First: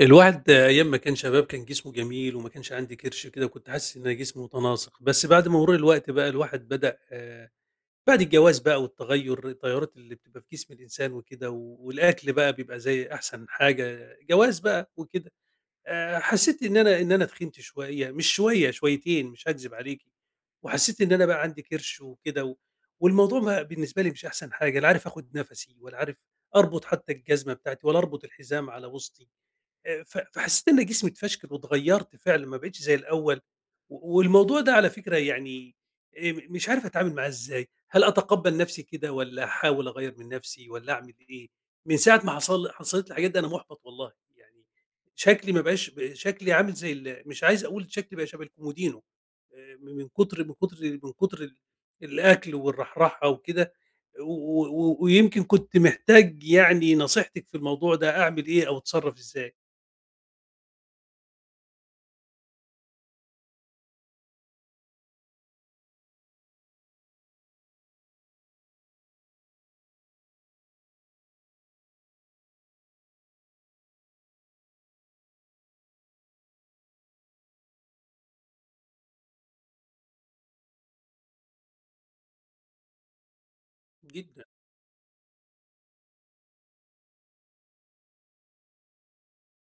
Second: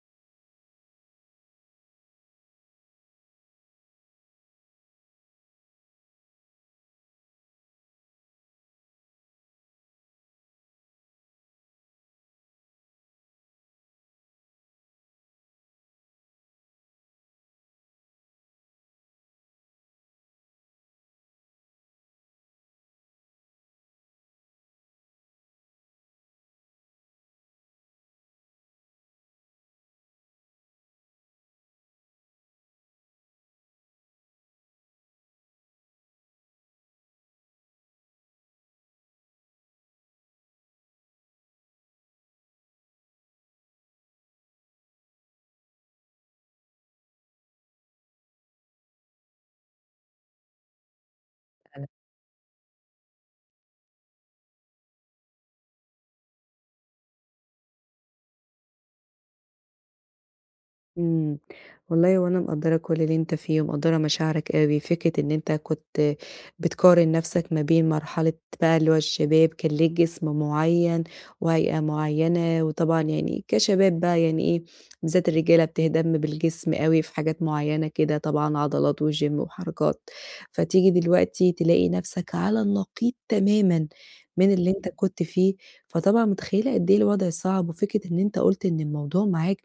الواحد أيام ما كان شباب كان جسمه جميل وما كانش عندي كرش كده، كنت حاسس إن جسمي متناسق، بس بعد مرور الوقت بقى الواحد بدأ، بعد الجواز بقى التغيُّرات اللي بتبقى في جسم الإنسان وكده، والأكل بقى بيبقى زي أحسن حاجة، جواز بقى وكده. حسيت إن أنا تخنت شوية، مش شوية، شويتين مش هاكذب عليكِ. وحسيت إن أنا بقى عندي كرش وكده والموضوع ما بالنسبة لي مش أحسن حاجة، لا عارف آخُد نَفَسي ولا عارف أربط حتى الجزمة بتاعتي ولا أربط الحزام على وسطي. ف فحسيت إن جسمي اتفشكل واتغيّرت فعلًا، ما بقيتش زي الأول. والموضوع ده على فكرة يعني م مش عارف أتعامل معاه إزاي، هل أتقبّل نفسي كده والّا أحاول أغيّر من نفسي والّا أعمل إيه؟ من ساعة ما حصلت لي الحاجات دي أنا محبط والله، يعني شكلي ما بقاش شكلي عامل زي مش عايز أقول شكلي بقى شبه الكومودينو، م من كتر الأكل والرحرحة وكده. و و ويمكن كنت محتاج يعني نصيحتِك في الموضوع ده، أعمل إيه أو أتصرّف إزاي؟ إمم. والله وأنا مقدّرة كل اللي أنت فيه ومقدّرة مشاعرك أوي، فكرة إن أنت كنت بتقارن نَفْسك ما بين مرحلة بقى اللي هو الشباب كان ليه جسم معيّن وهيئة معيّنة، وطبعًا يعني كشباب بقى يعني إيه، بالذات الرجالة بتهتم بالجسم أوي في حاجات معيّنة كده طبعًا عضلات وGym وحركات، فتيجي دلوقتي تلاقي نَفْسك على النقيض تمامًا جدًا. من اللي أنت كنت فيه، فطبعًا متخيّلة قد إيه الوضع صعب، وفكرة إن أنت قُلت إن الموضوع معاك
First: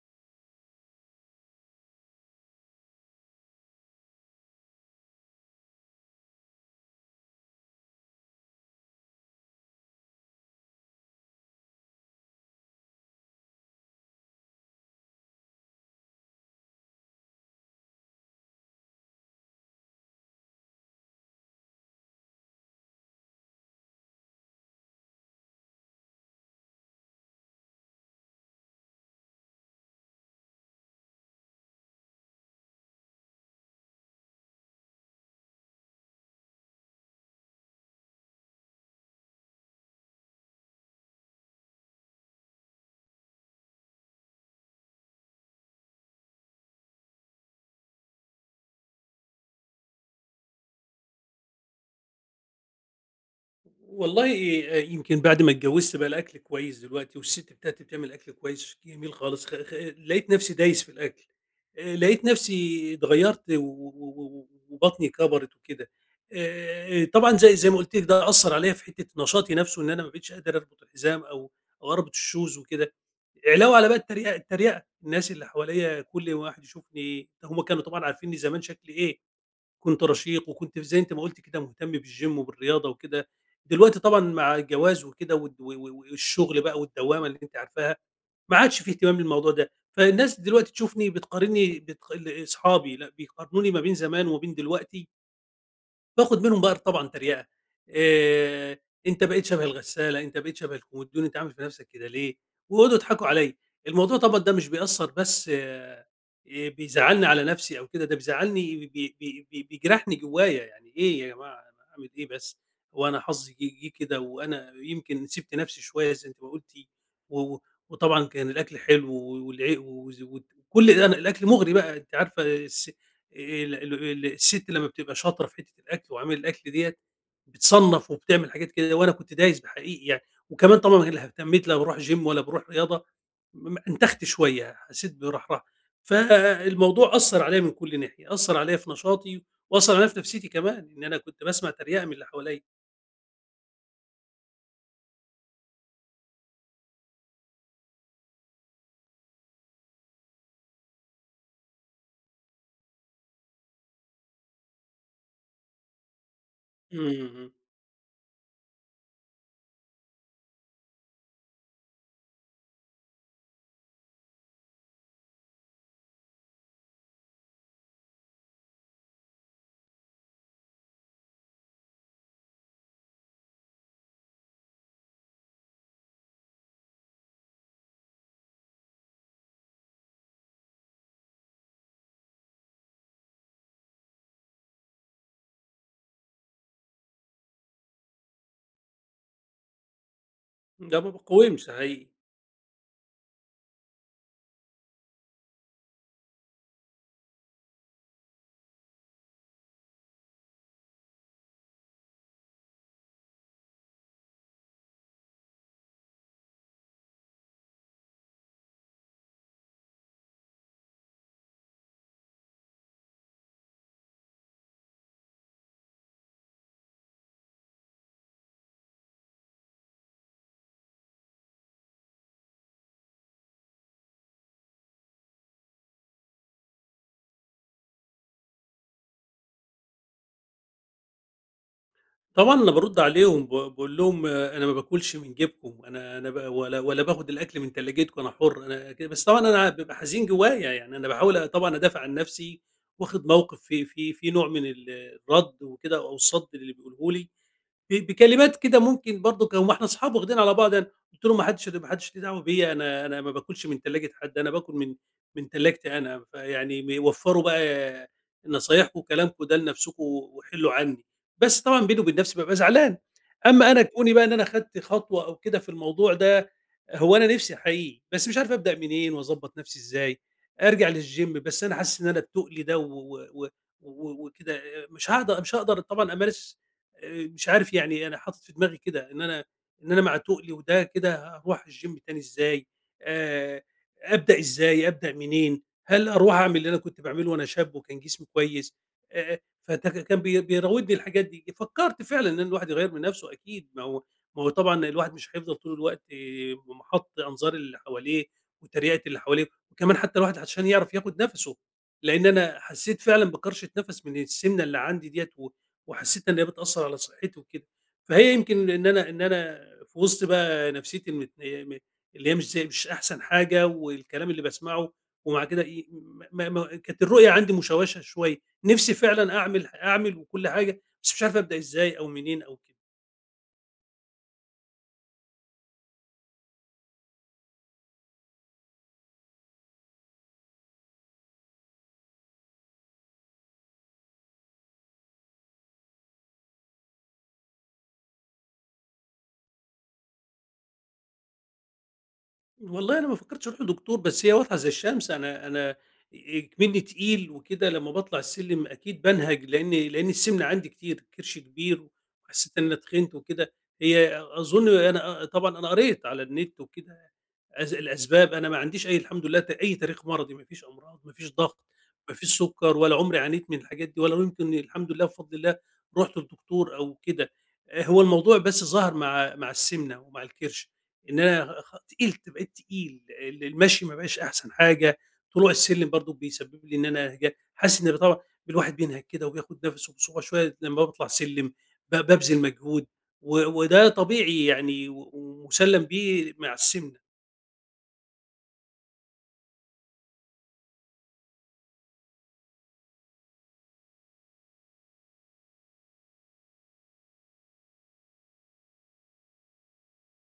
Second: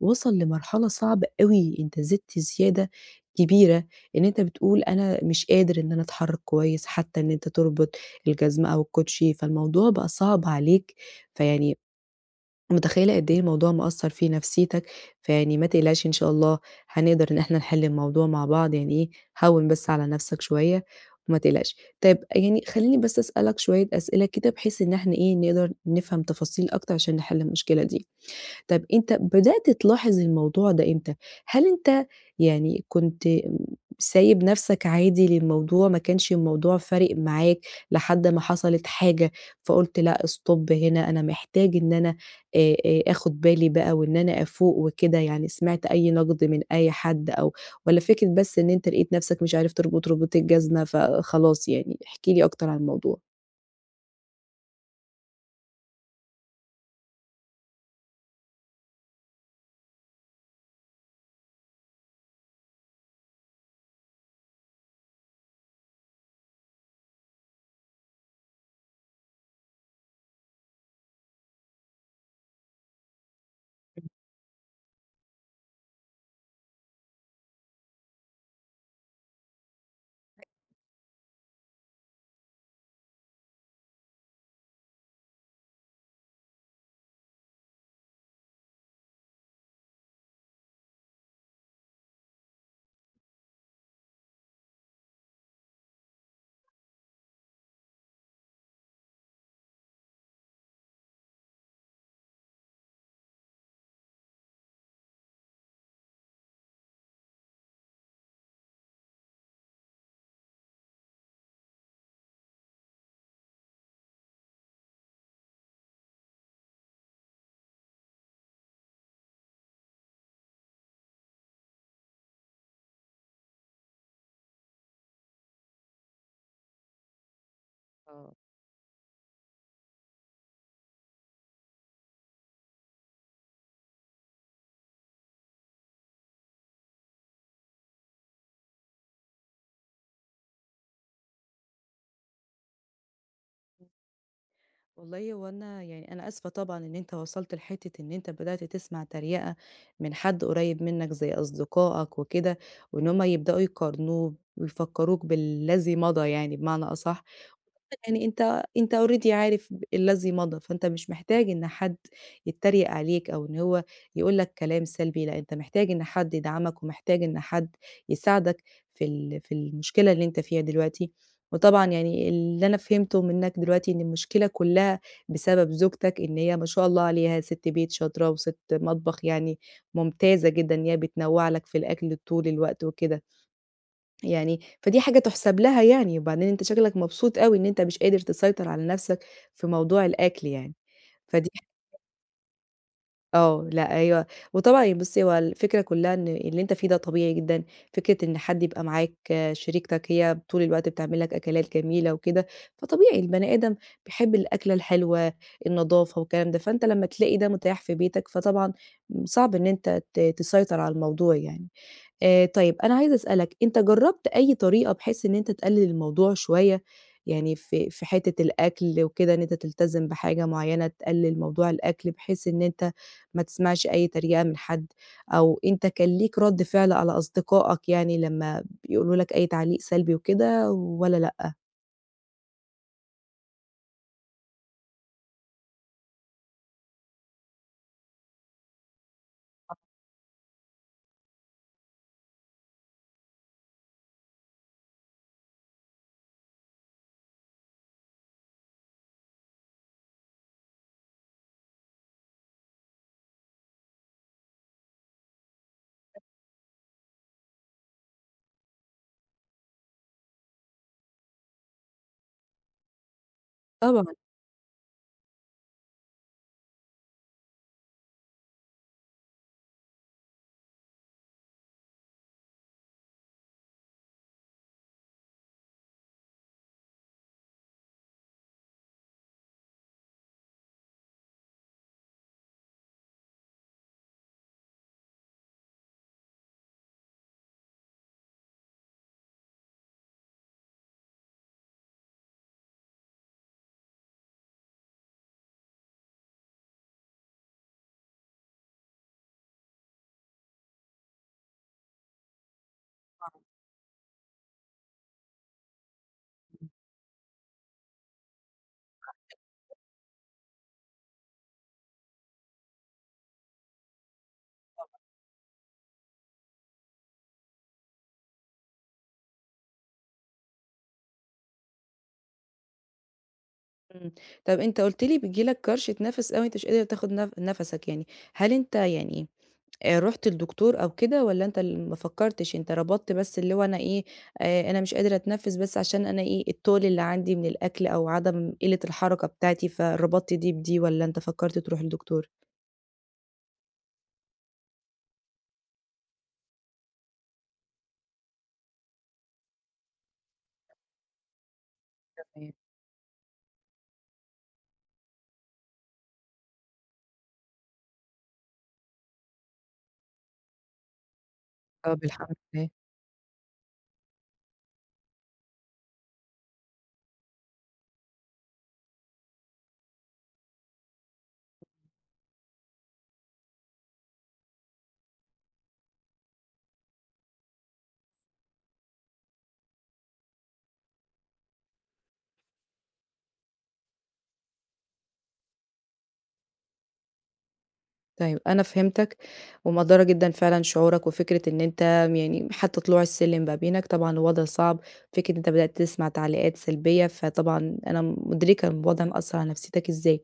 وصل لمرحلة صعبة أوي، أنت زدت زيادة كبيرة، إن أنت بتقول أنا مش قادر إن أنا أتحرك كويس، حتى إن أنت تربط الجزمة أو الكوتشي، فالموضوع بقى صعب عليك، فيعني متخيلة قد إيه الموضوع مأثّر في نفسيتك، فيعني ما تقلقش إن شاء الله هنقدر إن إحنا نحل الموضوع مع بعض، يعني إيه هوّن بس على نفسك شوية وما تقلقش. طيب يعني خلّيني بس أسألك شوية أسئلة كده بحيث إن إحنا إيه نقدر نفهم تفاصيل أكتر عشان نحل المشكلة دي. طب أنت بدأت تلاحظ الموضوع ده إمتى؟ هل أنت يعني كنت سايب نَفْسك عادي للموضوع، ما كانش الموضوع فارق معاك لحد ما حصلت حاجة فقُلت لأ stop هنا، أنا محتاج إن أنا آخُد بالي بقى وإن أنا أفوق وكده، يعني سمعت أي نَقْد من أي حد أو والّا فكرة بس إن أنت لقيت نَفْسك مش عارف تربط رباط الجزمة فخلاص يعني؟ احكِ لي أكتر عن الموضوع. والله، يمكن بعد ما اتجوّزت بقى الأكل كويس دلوقتي والست بتاعتي بتعمل أكل كويس جميل خالص، خ خ لقيت نَفْسي دايس في الأكل. لقيت نَفْسي اتغيّرت وبطني كَبَرِت وكده. طبعًا زي ما قُلت لِك ده أثّر عليّا في حتّة نشاطي نَفْسه، إن أنا ما بقيتش قادر أربط الحزام أو أربط الشوز وكده. علاوة على بقى التريقة التريقة، الناس اللي حواليّا كل واحد يشوفني هم كانوا طبعًا عارفينّي زمان شكلي إيه، كنت رشيق وكنت زي أنتِ ما قُلتِ كده مهتم بالGym وبالرياضة وكده. دلوقتي طبعًا مع الجواز وكده والد و و والشغل بقى والدوّامة اللي أنتِ عارفاها، ما عادش في اهتمام للموضوع ده. فالناس دلوقتي تشوفني بتقارنّي، بتق ال أصحابي، لأ، بيقارنوني ما بين زمان وما بين دلوقتي، باخد منهم بقى طبعًا تريقة. آآ أنت بقيت شبه الغسالة، أنت بقيت شبه الكومودينو، أنت عامل في نفسك كده ليه؟ ويقعدوا يضحكوا عليّا. الموضوع طبعًا ده مش بيأثّر بس، بيزعّلني على نفسي أو كده، ده بيزعّلني، بي بي بي بيجرحني جوايا. يعني إيه يا جماعة أنا أعمل إيه بس؟ هو أنا حظي جه كده وأنا يمكن سِبت نفسي شوية زي أنتِ ما قُلتِ، و و- وطبعًا كان الأكل حلو، والع وز وكل ده أنا الأكل مغري بقى أنتِ عارفة، الست لمّا بتبقى شاطرة في حتّة الأكل وعمايل الأكل ديّة، بتصنّف وبتعمل حاجات كده وأنا كنت دايس بحقيقي يعني. وكمان طبعًا لا اهتميت لا باروح gym ولا باروح رياضة، انتخت شوية، حسّيت برحرحة. فالموضوع أثّر عليَّ من كل ناحية، أثّر عليَّ في نشاطي وأثّر عليَّ في نفسيتي كمان، إن أنا كنت باسمع تريقة من اللي حواليّا. والله هو أنا يعني أنا آسفة طبعًا إن أنت وصلت لحتّة إن أنت بدأت تسمع تريقة من حد قريب منك زي أصدقائك وكده، وإن هم يبدأوا يقارنوك ويفكّروك بالذي مضى يعني بمعنى أصح. إمم. يعني أنت already عارف ب الذي مضى، فأنت مش محتاج إن حد يتريق عليك أو إن هو يقول لك كلام سلبي، لأ أنت محتاج إن حد يدعمك ومحتاج إن حد يساعدك في المشكلة اللي أنت فيها دلوقتي، وطبعًا يعني اللي أنا فهمته منّك دلوقتي إن المشكلة كلّها بسبب زوجتك، إن هي ما شاء الله عليها سِت بيت شاطرة وسِت مطبخ يعني ممتازة جدًا، إن هي بتنوّع لك في الأكل طول الوقت وكده. يعني فدي حاجة تُحسب لها يعني، وبعدين أنت شكلك مبسوط أوي إن أنت مش قادر تسيطر على نَفْسك في موضوع الأكل يعني، إمم، ده ما فدي ح باقاومش حقيقي. آه، لأ أيوه، وطبعًا يعني بُصّي هو الفكرة كُلّها إن اللي أنت فيه ده طبيعي جدًا، فكرة إن حد يبقى معاك آه، شريكتك هي طول الوقت بتعمل لك أكلات جميلة وكده، فطبيعي البني آدم بيحب الأكلة الحلوة، النضافة والكلام ده، فأنت لمّا تلاقي ده متاح في بيتك، فطبعًا صعب إن أنت تسيطر على الموضوع يعني. طيب أنا عايزة أسألك، أنت جرّبت أي طريقة بحيث إن أنت تقلِّل الموضوع شوية، يعني في حتّة الأكل وكده إن أنت تلتزم بحاجة معيّنة، تقلِّل موضوع الأكل بحيث إن أنت ما تسمعش أي تريقة من حد، أو أنت كان ليك رَد فعل على أصدقائك يعني لمّا بيقولوا لك أي تعليق سلبي وكده والّا لأ؟ طبعًا أنا بارُد عليهم، باقول لهم آه، أنا ما باكلش من جيبكم، أنا ب ولا ولا باخد الأكل من تلاجتكم، أنا حُر. أنا ك بس طبعًا أنا بابقى حزين جوايا، يعني أنا باحاول طبعًا أدافع عن نفسي، واخد موقف في نوع من الرد وكده أو الصَّد للي بيقوله لي، بكلمات كده ممكن برضه كان وإحنا أصحاب واخدين على بعض يعني. قُلت له: "ما حدش ليه دعوة بيّا، أنا ما باكلش من تلاجة حد، أنا باكل من تلاجتي أنا، فيعني وفّروا بقى نصايحكم وكلامكم ده لنفسكم وحلّوا عني." بس طبعًا بيني وبين نفسي بابقى زعلان. أمّا أنا كوني طبعًا. بقى إن أنا خدت خطوة أو كده في الموضوع ده، هو أنا نفسي حقيقي، بس مش عارف أبدأ منين وأضبّط نفسي إزاي. أرجع للgym، بس أنا حاسس إن أنا التُقل ده و و و و وكده مش هاقدر طبعًا أمارس. مش عارف يعني، أنا حاطط في دماغي كده إن أنا مع تُقلي وده كده هاروح الgym تاني إزاي. آآ أبدأ إزاي، أبدأ منين، هل أروح أعمل اللي أنا كنت باعمله وأنا شاب وكان جسمي كويس؟ آآ فت كان بيراودني الحاجات دي. فكرت فعلًا إن الواحد يغيّر من نفسه أكيد، ما هو طبعًا الواحد مش هيفضل طول الوقت محَط أنظار اللي حواليه وتريقة اللي حواليه، وكمان حتى الواحد عشان يعرف ياخد نَفَسه، لإن أنا حسيت فعلًا بكرشة نَفَس من السِمنة اللي عندي ديّة وحسيت إن هي بتأثّر على صحّتي وكده. فهي يمكن إن أنا في وسط بقى نفسيتي المتن م اللي هي مش زي، مش أحسن حاجة، والكلام اللي باسمعه، ومع كده إيه، م م كانت الرؤية عندي مشوَّشة شوية. نِفْسي فعلًا أعمل وكل حاجة، بس مش عارف أبدأ إزاي أو منين أو كده. إمم. طَب أنت قُلت لي بييجي لك كَرْش تنفس أوي، أنت مش قادر تاخُد نَفَسك يعني، هل أنت يعني رُحت لدكتور أو كده والّا أنت ما فكّرتش، أنت ربطت بس اللي هو أنا إيه، أنا مش قادر أتنفّس بس عشان أنا إيه، الطول اللي عندي من الأكل أو عدم قِلّة الحركة بتاعتي، فربطت دي بدي والّا أنت فكّرت تروح لدكتور؟ والله أنا ما فكّرتش أروح لدكتور، بس هي واضحة زي الشمس، أنا كمنّي تقيل وكده، لمّا باطلع السلِّم أكيد بانهج، لإن السِمنة عندي كتير، كرشي كبير تمام. وحسّيت إن أنا تخنت وكده. هي أظُن أنا طبعًا أنا قريت على النت وكده الأسباب، أنا ما عنديش أي الحمد لله أي تاريخ مرضي، ما فيش أمراض، ما فيش ضغط، طَب ما الحمد فيش لله. سُكّر، ولا عمري عانيت من الحاجات دي، ولا يمكن الحمد لله بفضل الله رُحت لدكتور أو كده. هو الموضوع بس ظهر مع السمنة ومع الكِرش، إن أنا تقلت، بقيت تقيل، المشي ما بقاش أحسن حاجة، طلوع السلِّم برضه بيسبب لي إن أنا حاسس إن طبعًا الواحد بينهَك كده وبياخد نَفَسه بصعوبة شوية لمّا باطلع سلِّم، بابذل مجهود وده طبيعي يعني ومُسلَّم بيه مع السمنة. طيب أنا فهمتك ومقدّرة جدًا فعلًا شعورك وفكرة إن أنت يعني حتّى طلوع السلِّم بقى بينك طبعًا وضع صعب، فكرة إن أنت بدأت تسمع تعليقات سلبية، فطبعًا أنا مُدركة الوضع مأثّر على نفسيتك إزاي.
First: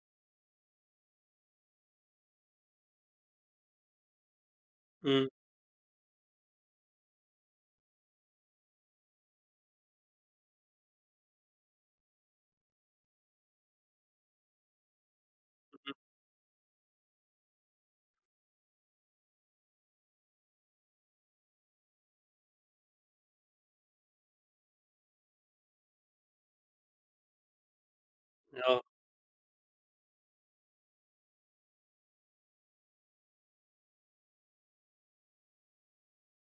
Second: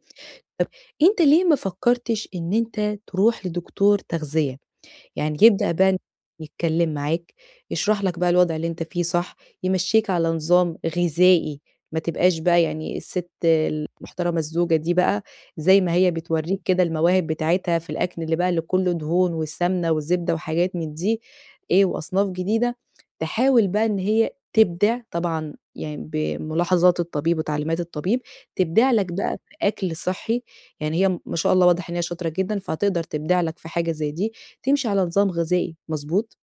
أنت ليه ما فكّرتش إن أنت تروح لدكتور تغذية؟ إمم. يعني يبدأ بقى إن يتكلم معاك، يشرح لك بقى الوضع اللي أنت فيه صح، يمشّيك على نظام غذائي، ما تبقاش بقى يعني الست المحترمة الزوجة دي بقى زي ما إمم، هي بتورّيك كده المواهب بتاعتها في الأكل اللي بقى اللي كُلّه دهون والسمنة والزبدة وحاجات من دي إيه، وأصناف جديدة، تحاول بقى إن هي تبدع طبعًا يعني بملاحظات الطبيب وتعليمات الطبيب، آه، تبدع لك بقى في أكل صحّي، يعني هي ما شاء الله واضح إن هي شاطرة جدًا، فهتقدر تبدع لك في حاجة زي دي، تمشي على نظام غذائي مضبوط،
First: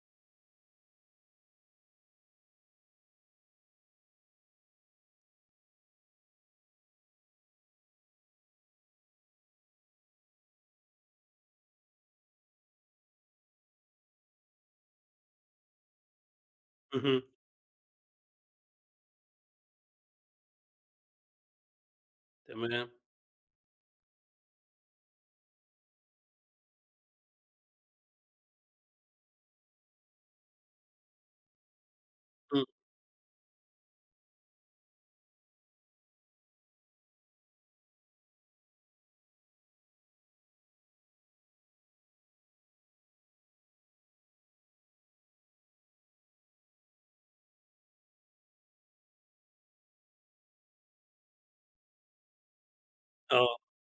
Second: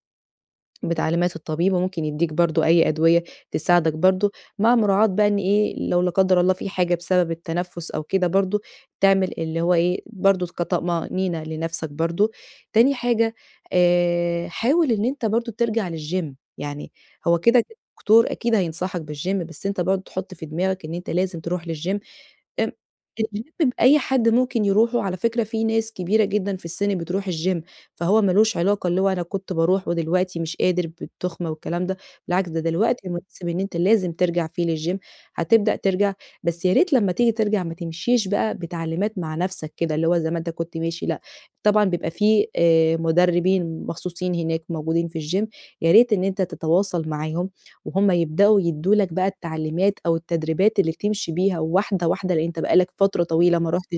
بتعليمات الطبيب وممكن يدّيك برضه أي أدوية تساعدك برضه، مع مراعاة بقى إن إيه، لو لا قدّر الله في حاجة بسبب التنفس أو كده برضه، تعمل اللي هو إيه، برضه كطمأنينة لنفسك برضه. تاني حاجة، حاول إن أنت برضه ترجع للgym يعني اهم، هو كده الدكتور أكيد هينصحك بالgym، بس أنت برضه تحُط في دماغك إن أنت لازم تروح للgym آمم، تمام، الGym بأي حد ممكن يروحه، على فكرة في ناس كبيرة جدًا في السن بتروح الGym، فهو ما لوش علاقة اللي هو أنا كنت باروح ودلوقتي مش قادر بالتخمة والكلام ده، بالعكس ده إمم، دلوقتي المناسب إن أنت لازم ترجع فيه للGym، هتبدأ ترجع، بس يا ريت لمّا تيجي ترجع ما تمشيش بقى بتعليمات مع نفسك كده، اللي هو زي ما أنت كنت ماشي لأ، طبعًا بيبقى في مدربين مخصوصين هناك موجودين في الGym، يا ريت إن أنت تتواصل معاهم وهُم يبدأوا يدّوا لك بقى التعليمات أو التدريبات اللي تمشي بيها واحدة، واحدة، لإن أنت بقى لك فترة آه، طويلة ما رُحتش،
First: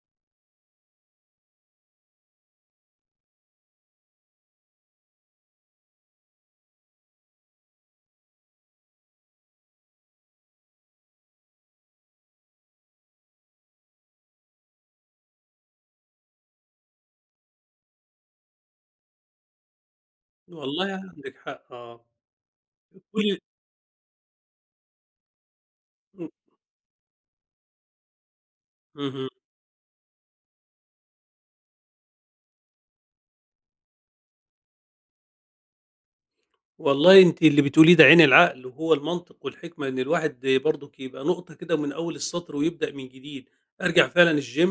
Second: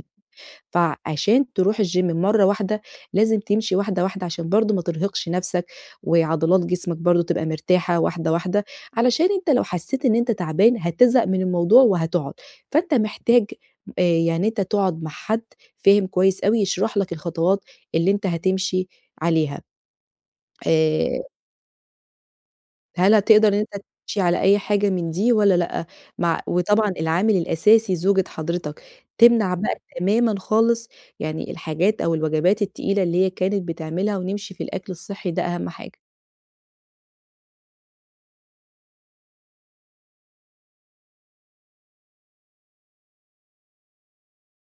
فعشان تروح الgym مرّة واحدة لازم تمشي واحدة، واحدة، عشان برضه ما ترهقش نَفْسك، وعضلات جسمك برضه تبقى مرتاحة واحدة، واحدة، علشان أنت لو حسّيت إن أنت تعبان هتزهق من الموضوع وهتقعد، فأنت محتاج يعني أنت تقعد مع حد فاهم كويس أوي يشرح لك الخطوات اللي أنت هتمشي عليها. والله آآ عندِك حق آه، هل قولي، هتقدر إن أنت تمشي على أي حاجة من دي والّا لأ؟ إمم، مع وطبعًا العامل الأساسي زوجة حضرتك، اهم. تمنع بقى تمامًا خالص يعني الحاجات أو الوجبات التقيلة اللي هي كانت بتعملها ونمشي في الأكل الصحّي ده أهم حاجة. والله أنتِ اللي بتقوليه ده عين العقل، وهو المنطق والحكمة، إن الواحد برضُك يبقى نقطة كده من أول السطر ويبدأ من جديد، أرجع فعلًا الgym،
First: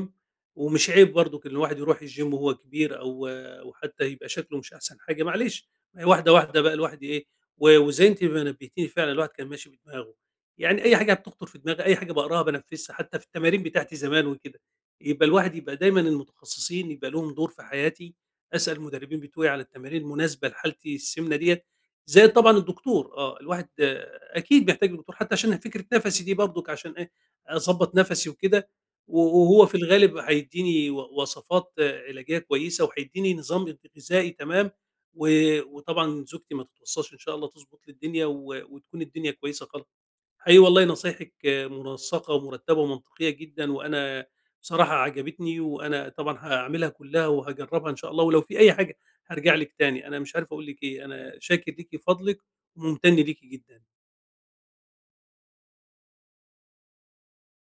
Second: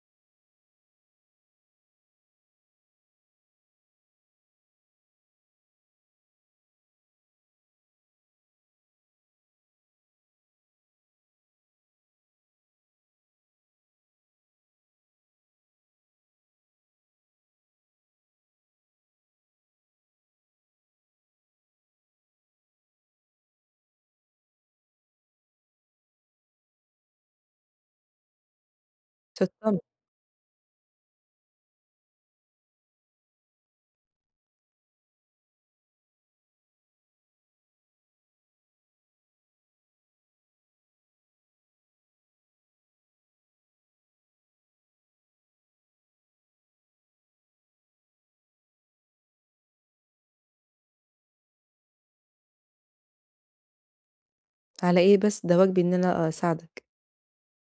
ومش عيب برضُك إن الواحد يروح الgym وهو كبير أو حتى يبقى شكله مش أحسن حاجة، معلش. ما هي واحدة، واحدة بقى الواحد إيه، وزي أنتِ ما نبهتيني فعلًا الواحد كان ماشي بدماغه، يعني أي حاجة بتخطر في دماغي، أي حاجة باقراها بانفذها، حتى في التمارين بتاعتي زمان وكده، يبقى الواحد يبقى دايمًا المتخصصين يبقى لهم دور في حياتي، أسأل المدربين بتوعي على التمارين المناسبة لحالتي السمنة ديّة، زائد طبعًا الدكتور الواحد أكيد بيحتاج لدكتور حتى عشان فكرة نَفَسي دي برضُك، عشان إيه، أضبّط نَفَسي وكده، وهو في تفضّلي، الغالب هيدّيني وصفات علاجية كويسة وهيدّيني نظام غذائي تمام، و وطبعًا زوجتي ما تتوصّاش إن شاء الله تضبط لي الدنيا وتكون الدنيا كويسة خالص. حقيقي والله نصايحِك منسّقة ومرتّبة ومنطقية جدًا، وأنا بصراحة عجبتني، وأنا طبعًا هاعملها كلّها وهاجرّبها إن شاء الله، ولو في أي حاجة هارجع لِك تاني، أنا مش عارف أقول لِك إيه، أنا شاكر ليكِ، فضلِك وممتن ليكِ جدًا. على إيه بس، ده واجبي إن أنا أساعدك.